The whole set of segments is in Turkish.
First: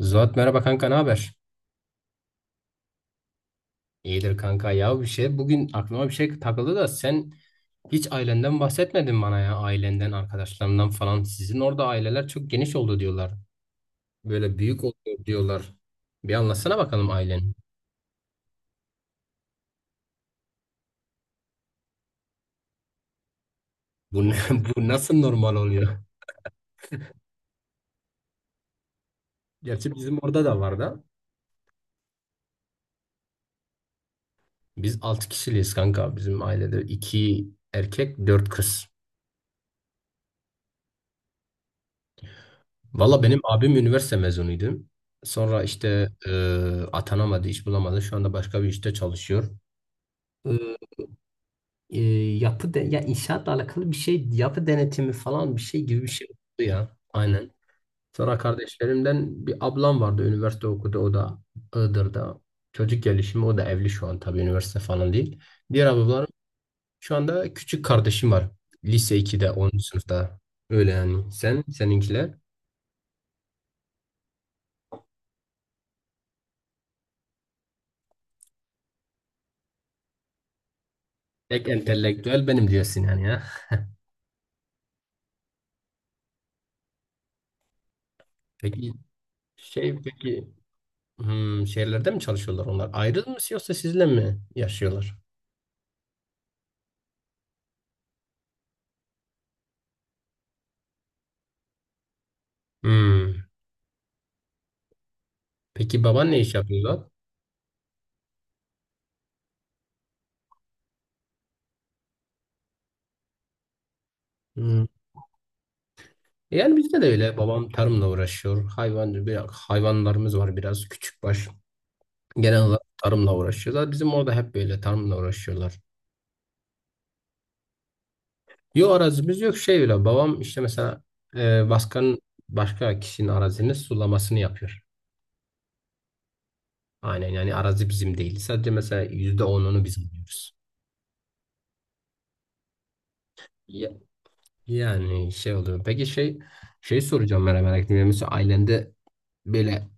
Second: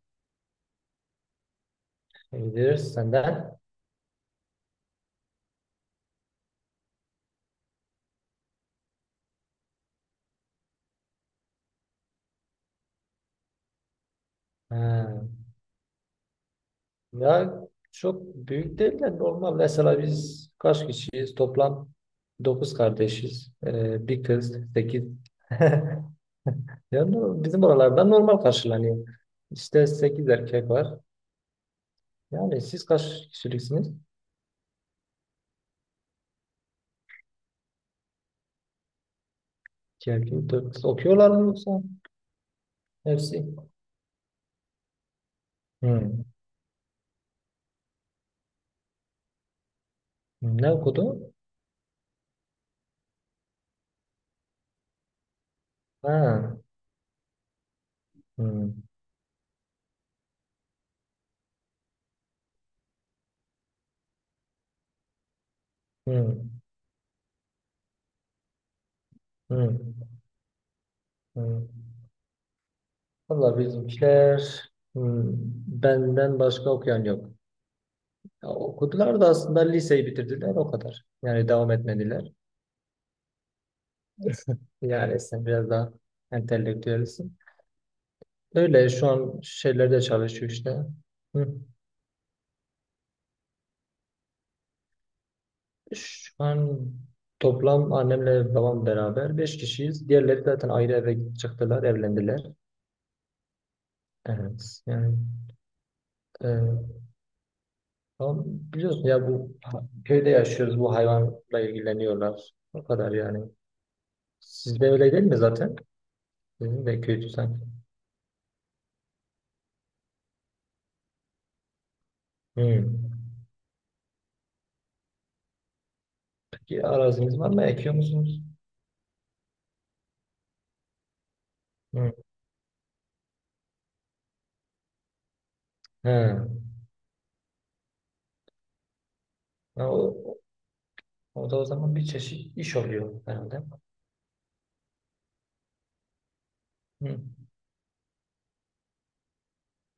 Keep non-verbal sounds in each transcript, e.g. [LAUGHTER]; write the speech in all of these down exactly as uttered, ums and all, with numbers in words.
Zuhat, merhaba kanka, ne haber? Gidiyoruz senden. İyidir kanka. Ya bir şey bugün aklıma bir şey takıldı da sen hiç ailenden bahsetmedin bana. Ya ailenden, arkadaşlarından falan, sizin orada aileler çok geniş oldu diyorlar, böyle büyük Ha. oluyor diyorlar. Bir anlatsana bakalım ailen. Ya çok büyük değil de normal. Mesela biz kaç kişiyiz? Toplam dokuz kardeşiz. Ee, bir bu, ne- kız, [LAUGHS] Bu sekiz nasıl normal oluyor? [LAUGHS] Yani bizim oralarda normal karşılanıyor. İşte Gerçi bizim sekiz orada da erkek var var. da, Yani siz kaç kişiliksiniz? biz altı kişiliyiz kanka. Bizim ailede iki erkek, dört kız. iki erkek, dört kız. Okuyorlar mı yoksa? Valla benim Hepsi. abim üniversite mezunuydu, sonra işte Hmm. e, atanamadı, iş bulamadı, şu anda başka bir işte çalışıyor. Ne okudu? e, Yapı de, ya inşaatla alakalı bir şey, yapı denetimi falan, bir şey gibi bir şey Ha. oldu ya. Aynen. Sonra Hmm. kardeşlerimden bir ablam vardı, üniversite okudu, o da Iğdır'da. Çocuk gelişimi. O da evli şu an, tabii üniversite falan değil. Diğer ablalarım... Hmm. Şu anda küçük kardeşim var, lise ikide, onuncu Hmm. sınıfta. Öyle yani. Sen Hmm. seninkiler... Valla bizimkiler, hmm, benden başka okuyan yok. Ya okudular da aslında liseyi bitirdiler o kadar. Yani Tek devam etmediler. entelektüel benim diyorsun yani ya. Yani sen biraz daha entelektüelsin. Öyle Peki, şu an şey şeylerde peki çalışıyor işte. Hı. hmm, şehirlerde mi çalışıyorlar onlar? Ayrı mı, yoksa sizle mi yaşıyorlar? Şu an toplam annemle babam beraber beş kişiyiz. Diğerleri zaten ayrı eve çıktılar, evlendiler. Hmm. Evet yani, Peki, baban ne iş yapıyor e, lan? tamam, biliyorsun ya, bu ha- köyde yaşıyoruz, bu hayvanla ilgileniyorlar. O kadar yani. Hmm. Sizde öyle değil mi zaten? Yani Sizin de bizde de köydü öyle. sanki. Babam tarımla uğraşıyor. Hayvan, bir- hayvanlarımız var biraz, küçükbaş. Genel olarak Hmm. tarımla uğraşıyorlar. Bizim orada hep böyle tarımla uğraşıyorlar. Peki araziniz var mı? Ekiyor musunuz? Yok, arazimiz yok, şey öyle. Babam işte mesela e, Hmm. başkan başka kişinin arazinin sulamasını yapıyor. He. Aynen, yani arazi bizim değil. Sadece mesela yüzde onunu Ha, biz o, alıyoruz. o da o zaman bir çeşit iş oluyor herhalde. Ya- Yani şey oluyor. Peki şey, şey Hmm. soracağım, merak merak ettim. Yani mesela ailende böyle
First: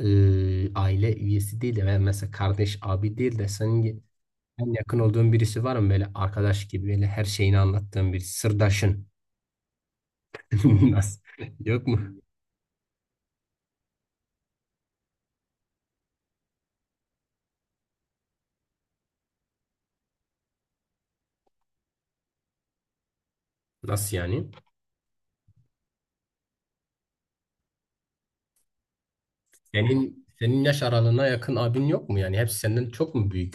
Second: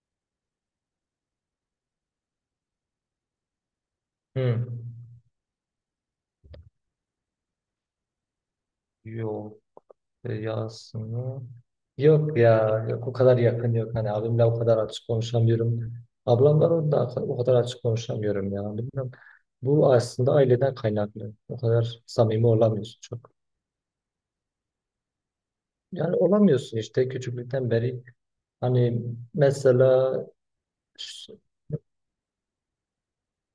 e, aile üyesi değil de, veya mesela kardeş, abi değil de, senin Hmm. en yakın olduğun birisi var mı, böyle arkadaş gibi, böyle her şeyini anlattığın bir sırdaşın? Yok. E, [LAUGHS] nasıl, Yasını. yok mu? Yok ya. Yok, o kadar yakın yok. Hani, abimle o kadar açık konuşamıyorum. Ablamla da o kadar açık konuşamıyorum ya. Bilmiyorum. Bu aslında aileden kaynaklı. O kadar samimi olamıyorsun çok. Nasıl yani, Yani olamıyorsun işte, küçüklükten beri. Hani, mesela senin senin yaş aralığına ş- yakın abin yok mu? Yani hepsi senden çok mu büyük?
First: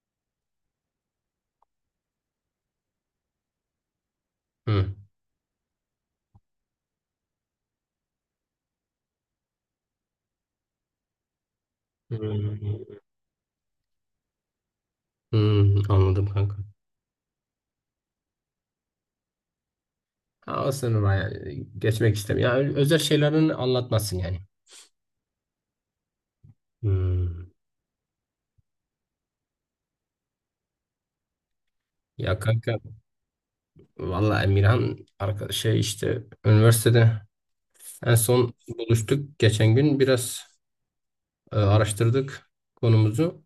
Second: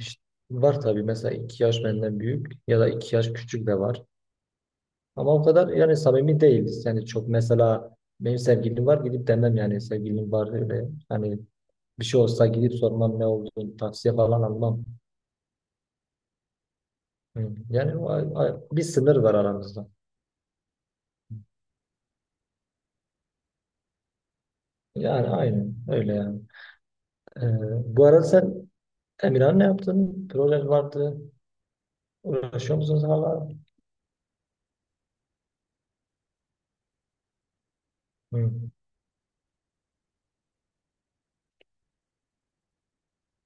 ş- var tabii, mesela iki yaş benden büyük ya da iki yaş küçük de var. Hı. Ama o kadar yani samimi değiliz. Yani çok, mesela benim sevgilim var gidip demem, yani sevgilim var öyle. Hani, bir şey olsa gidip Hmm. sormam ne olduğunu, tavsiye falan almam. Hmm, anladım kanka. Hı. Yani o, o- bir sınır var aramızda. Ha, o sınıfa yani geçmek istemiyorum. Yani özel şeylerin anlatmasın yani. Yani aynen öyle yani. Hmm. Ee, bu arada sen, Emirhan, ne yaptın? Proje vardı. Ya kanka, Uğraşıyor musunuz hala? valla Emirhan arkadaş şey, işte üniversitede... En Hı. son buluştuk geçen gün, biraz e, araştırdık konumuzu.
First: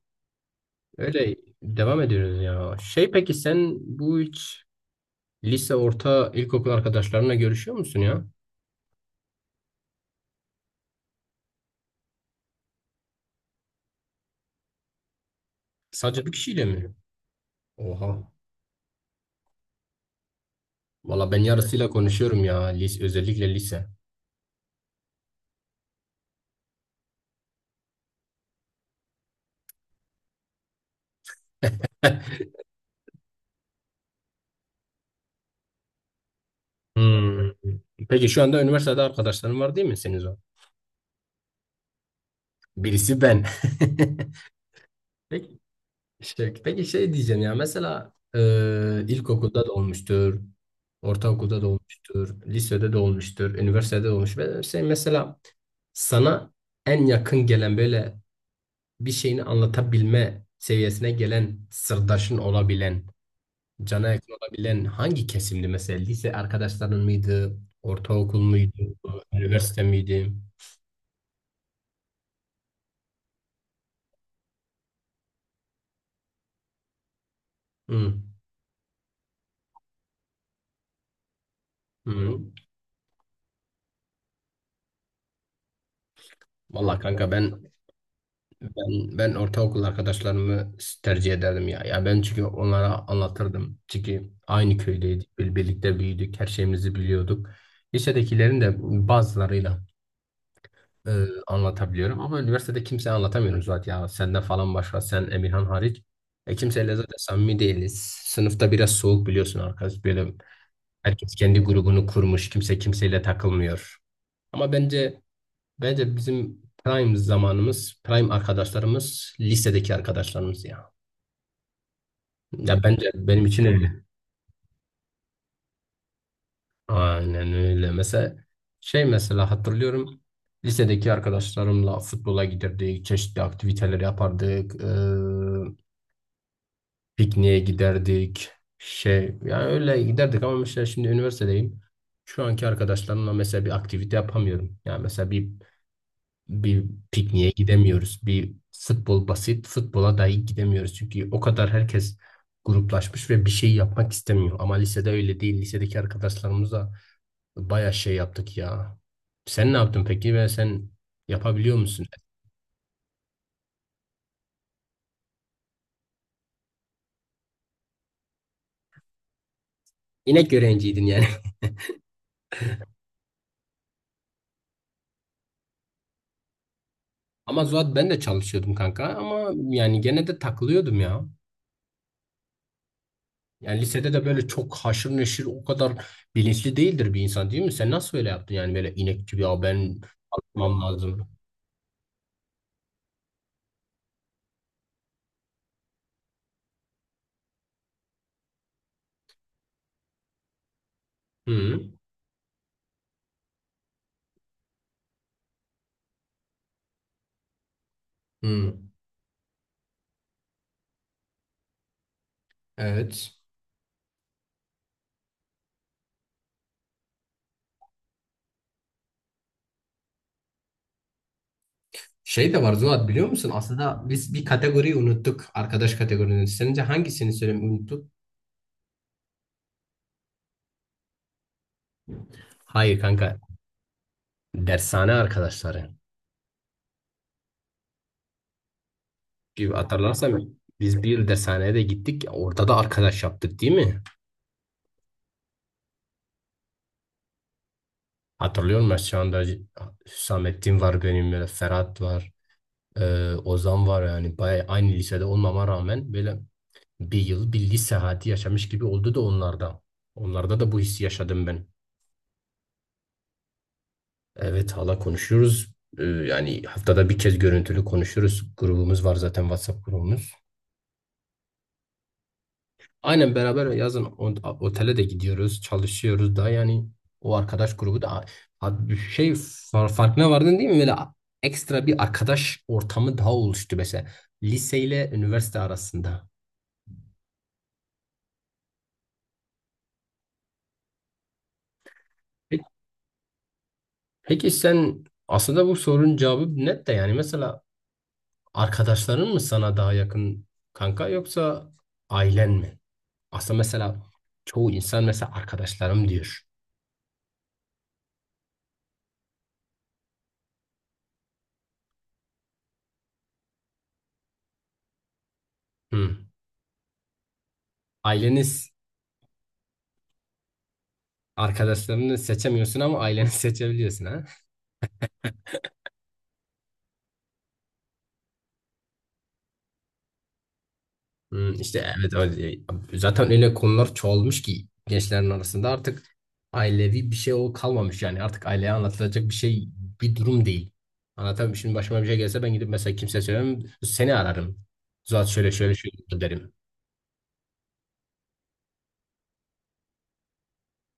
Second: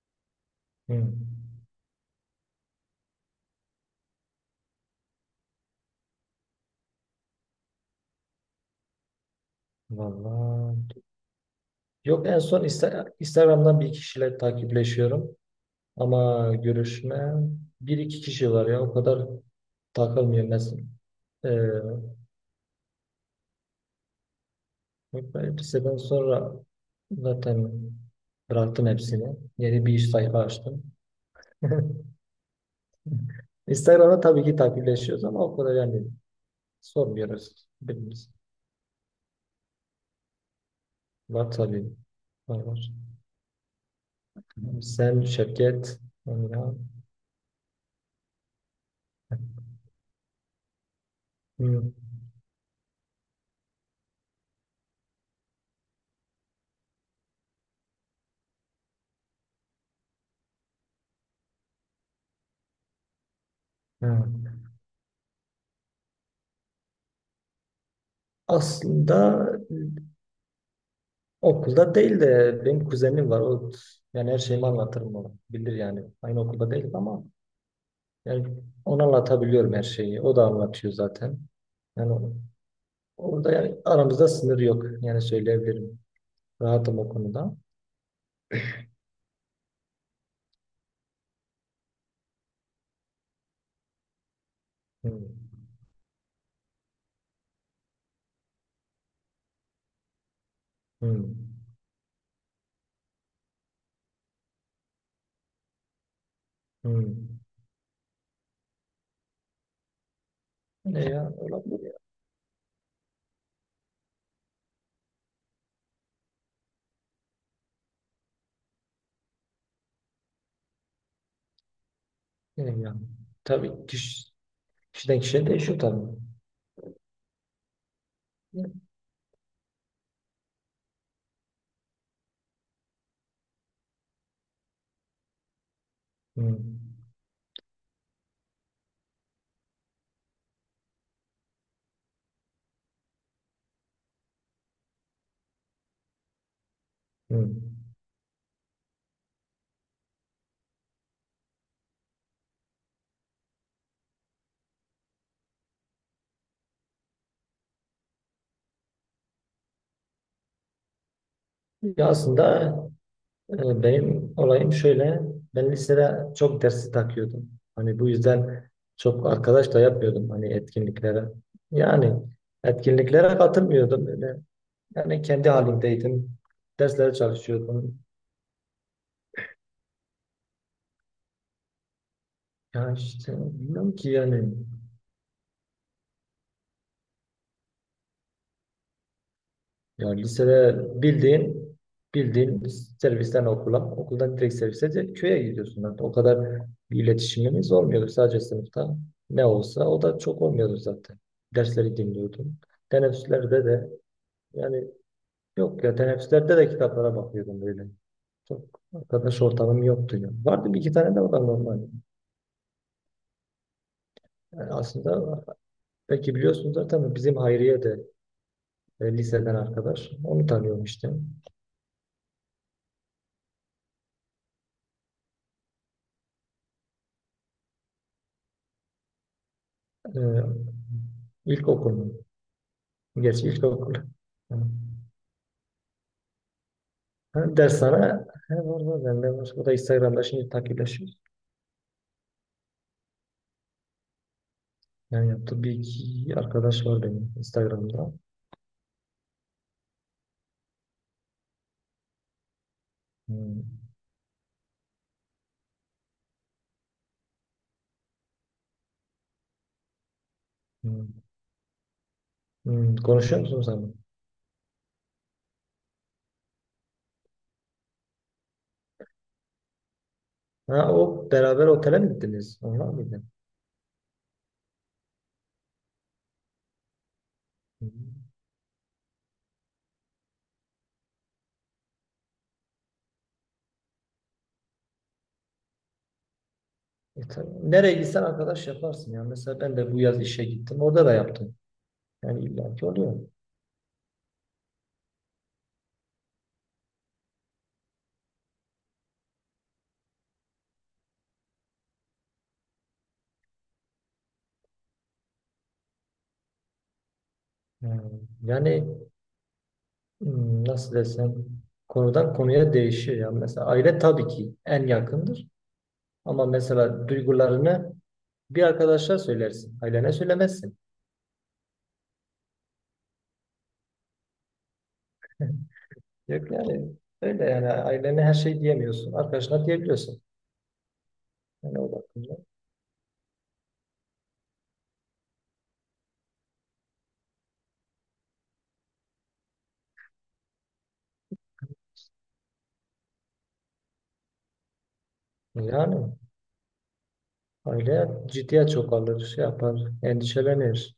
Hı. Öyle devam ediyoruz ya. Şey, peki sen bu hiç lise, orta, ilkokul arkadaşlarına görüşüyor musun ya? Vallahi. Yok, en son Insta- Instagram'dan bir kişiyle takipleşiyorum. Sadece bir Ama kişiyle mi? görüşme, bir iki Oha. kişi var ya, o kadar takılmıyorum. Mesela, Valla ben ee, yarısıyla konuşuyorum ya. Lise, özellikle lise. liseden sonra zaten bıraktım hepsini. Yeni bir iş sayfa açtım. [LAUGHS] [LAUGHS] Instagram'da tabii ki takipleşiyoruz ama o kadar yani Hmm. sormuyoruz Peki birbirimiz. şu anda üniversitede arkadaşların var değil mi senin, o? Var tabii. Var var. Birisi ben. Sen, [LAUGHS] Peki, Şevket, şey, Emrah. peki şey diyeceğim ya, mesela e, ilkokulda da olmuştur, ortaokulda da Hı, olmuştur, lisede de olmuştur, üniversitede de olmuş. Ve şey, mesela sana en yakın gelen, böyle bir şeyini anlatabilme seviyesine gelen, sırdaşın olabilen, hı. cana yakın olabilen hangi kesimdi mesela? Lise arkadaşların mıydı, ortaokul muydu, Aslında üniversite miydi? okulda değil de benim kuzenim var. O, yani her şeyimi anlatırım ona. Bilir yani. Aynı okulda değil ama Hı, yani ona anlatabiliyorum her şeyi. O da anlatıyor zaten. Yani o- hı. orada yani aramızda sınır yok. Yani söyleyebilirim. Vallahi Rahatım o kanka konuda. ben... Ben, ben ortaokul arkadaşlarımı tercih ederdim ya. Ya ben çünkü onlara anlatırdım. Çünkü aynı Hmm. köydeydik, bir- birlikte büyüdük, her şeyimizi biliyorduk. Lisedekilerin de bazılarıyla e, Hmm. anlatabiliyorum, ama üniversitede kimseye anlatamıyorum zaten ya. Senden falan başka, sen, Emirhan hariç. E, kimseyle zaten Hmm. samimi değiliz. Sınıfta biraz soğuk biliyorsun arkadaş. Böyle Ne ya? herkes kendi Olabilir ya. grubunu kurmuş, kimse kimseyle takılmıyor. Ama bence Bence bizim prime zamanımız, prime arkadaşlarımız lisedeki arkadaşlarımız ya. Ne Ya ya? bence benim için Tabii, öyle. kişi, kişiden kişiye değişiyor tabii. Aynen öyle. Mesela şey, mesela hatırlıyorum. Lisedeki arkadaşlarımla futbola giderdik, çeşitli aktiviteler yapardık, e, Hmm. pikniğe giderdik. Şey, yani öyle giderdik, ama mesela şimdi üniversitedeyim. Şu anki arkadaşlarımla mesela bir aktivite yapamıyorum. Yani mesela bir bir pikniğe Hmm. gidemiyoruz. Bir futbol, basit futbola dahi gidemiyoruz. Çünkü o kadar herkes gruplaşmış ve bir şey yapmak istemiyor. Ama lisede öyle değil. Lisedeki arkadaşlarımızla bayağı şey yaptık ya. Sen ne yaptın peki, ve sen yapabiliyor musun? Ya aslında, Ee, benim olayım şöyle: ben lisede çok dersi takıyordum. Hani bu yüzden çok arkadaş da yapmıyordum, hani İnek öğrenciydin etkinliklere. yani. Yani etkinliklere katılmıyordum öyle. Yani kendi halimdeydim. Derslere [LAUGHS] Ama Zuhat çalışıyordum. ben de çalışıyordum kanka, ama yani gene de takılıyordum ya. Ya işte Yani bilmiyorum ki lisede de böyle yani. çok haşır neşir, o kadar bilinçli değildir bir insan, değil mi? Sen nasıl öyle yaptın yani, böyle inek gibi, ya ben Ya çalışmam lisede lazım. bildiğin bildiğin, servisten okula, okuldan direkt servise de köye gidiyorsun zaten. O kadar bir iletişimimiz olmuyordu, sadece sınıfta. Ne olsa o da çok olmuyordu zaten. Hı. Dersleri dinliyordum. Teneffüslerde de, yani yok ya, teneffüslerde de kitaplara bakıyordum böyle. Çok Hmm, arkadaş ortamım yoktu ya. Vardı bir iki tane de, o da normal. evet. Yani aslında belki biliyorsunuz zaten, bizim Hayriye de, e, liseden arkadaş. Onu tanıyorum işte. Şey de var Zuhat, biliyor musun? Aslında biz bir kategoriyi unuttuk. Arkadaş kategorisini. Sence hangisini söylemeyi unuttuk? E, İlkokul mu? Hayır kanka. Gerçi ilkokul. Hı. Dershane arkadaşları. Ha, ders sana, he, var var bende var. O Bir da Instagram'da hatırlarsam, şimdi biz takipleşiyoruz. bir dershaneye de gittik. Orada da arkadaş yaptık değil mi? Yani yaptığı bir iki arkadaş var benim Instagram'da. Hatırlıyor musun şu anda? Hüsamettin var benim, böyle Ferhat var. e, Hmm. Ozan var yani. Bayağı aynı lisede olmama rağmen böyle bir yıl, bir lise hayatı yaşamış gibi oldu da onlarda. Onlarda da bu hissi Hmm. yaşadım ben. Hmm. Konuşuyor musun sen? Evet, hala konuşuyoruz. Ee, yani haftada bir kez görüntülü konuşuyoruz. Grubumuz var zaten, WhatsApp grubumuz. Ha, o beraber otele mi gittiniz? Onlar mıydı? Aynen, beraber yazın o- otele de gidiyoruz, çalışıyoruz da, yani o arkadaş grubu Hmm. da... Ha, bir şey far- farkına vardın değil mi? Böyle ekstra bir arkadaş ortamı daha oluştu mesela, liseyle üniversite arasında. E, tabii. Nereye gitsen arkadaş yaparsın ya. Mesela ben de bu yaz işe gittim. Orada da yaptım. Yani Peki, illaki oluyor. peki sen aslında bu sorunun cevabı net de, yani mesela arkadaşların mı sana daha yakın kanka, yoksa ailen mi? Aslında mesela çoğu insan mesela arkadaşlarım diyor. Hmm. Yani, hmm, nasıl desem, konudan konuya değişiyor ya. Mesela aile tabii ki en yakındır. Hı. Ama mesela duygularını bir Aileniz... arkadaşa söylersin. Ailene söylemezsin. Arkadaşlarını seçemiyorsun ama aileni [LAUGHS] seçebiliyorsun ha. [LAUGHS] Yok yani, öyle yani ailene her şey diyemiyorsun. Arkadaşına diyebiliyorsun. Hı, Yani işte o evet bakımdan. öyle. Zaten öyle konular çoğalmış ki gençlerin arasında, artık ailevi bir şey o kalmamış yani, artık aileye anlatılacak bir şey, bir durum değil. Anlatamam. Şimdi başıma bir şey gelse, ben gidip mesela kimseye söylemem, seni ararım. "Zuhat şöyle şöyle şöyle Yani oldu," derim. aile ciddiye çok alır, şey yapar, endişelenir.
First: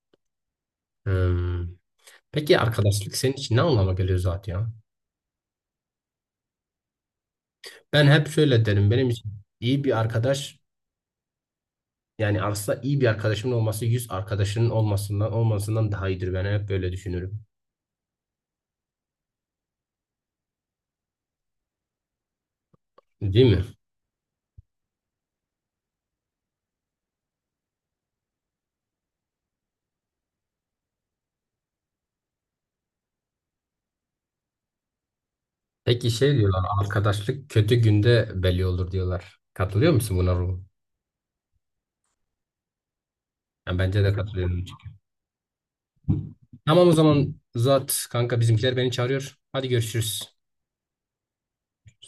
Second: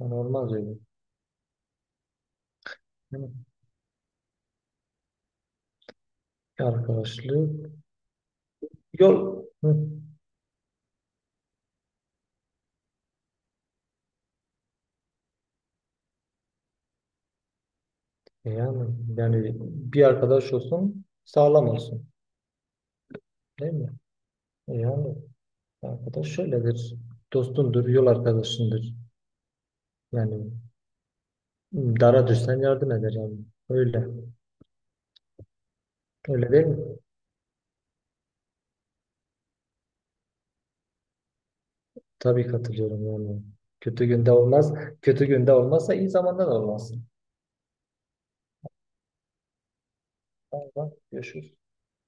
Yani olmaz öyle. Hı. Peki arkadaşlık Hı. senin için ne anlama geliyor Zuhat ya? Arkadaşlık Ben hep şöyle derim: benim için yol. Hı. iyi bir arkadaş... Yani aslında iyi bir arkadaşımın olması, yüz arkadaşının olmasından olmasından daha iyidir. Ben hep böyle düşünürüm. Yani yani bir arkadaş olsun, sağlam olsun. Değil mi? Değil mi? Yani arkadaş şöyledir. Dostundur, yol arkadaşındır. Yani, dara düşsen yardım eder yani. Öyle. Peki şey Öyle diyorlar, değil mi? arkadaşlık kötü günde belli olur diyorlar. Katılıyor musun buna Ruhu? Tabii katılıyorum yani. Yani bence Kötü de günde katılıyorum. olmaz. Kötü günde olmazsa iyi zamanda da Tamam, o olmaz. zaman uzat kanka, bizimkiler beni çağırıyor. Hadi görüşürüz. Tamam, tamam. Görüşürüz.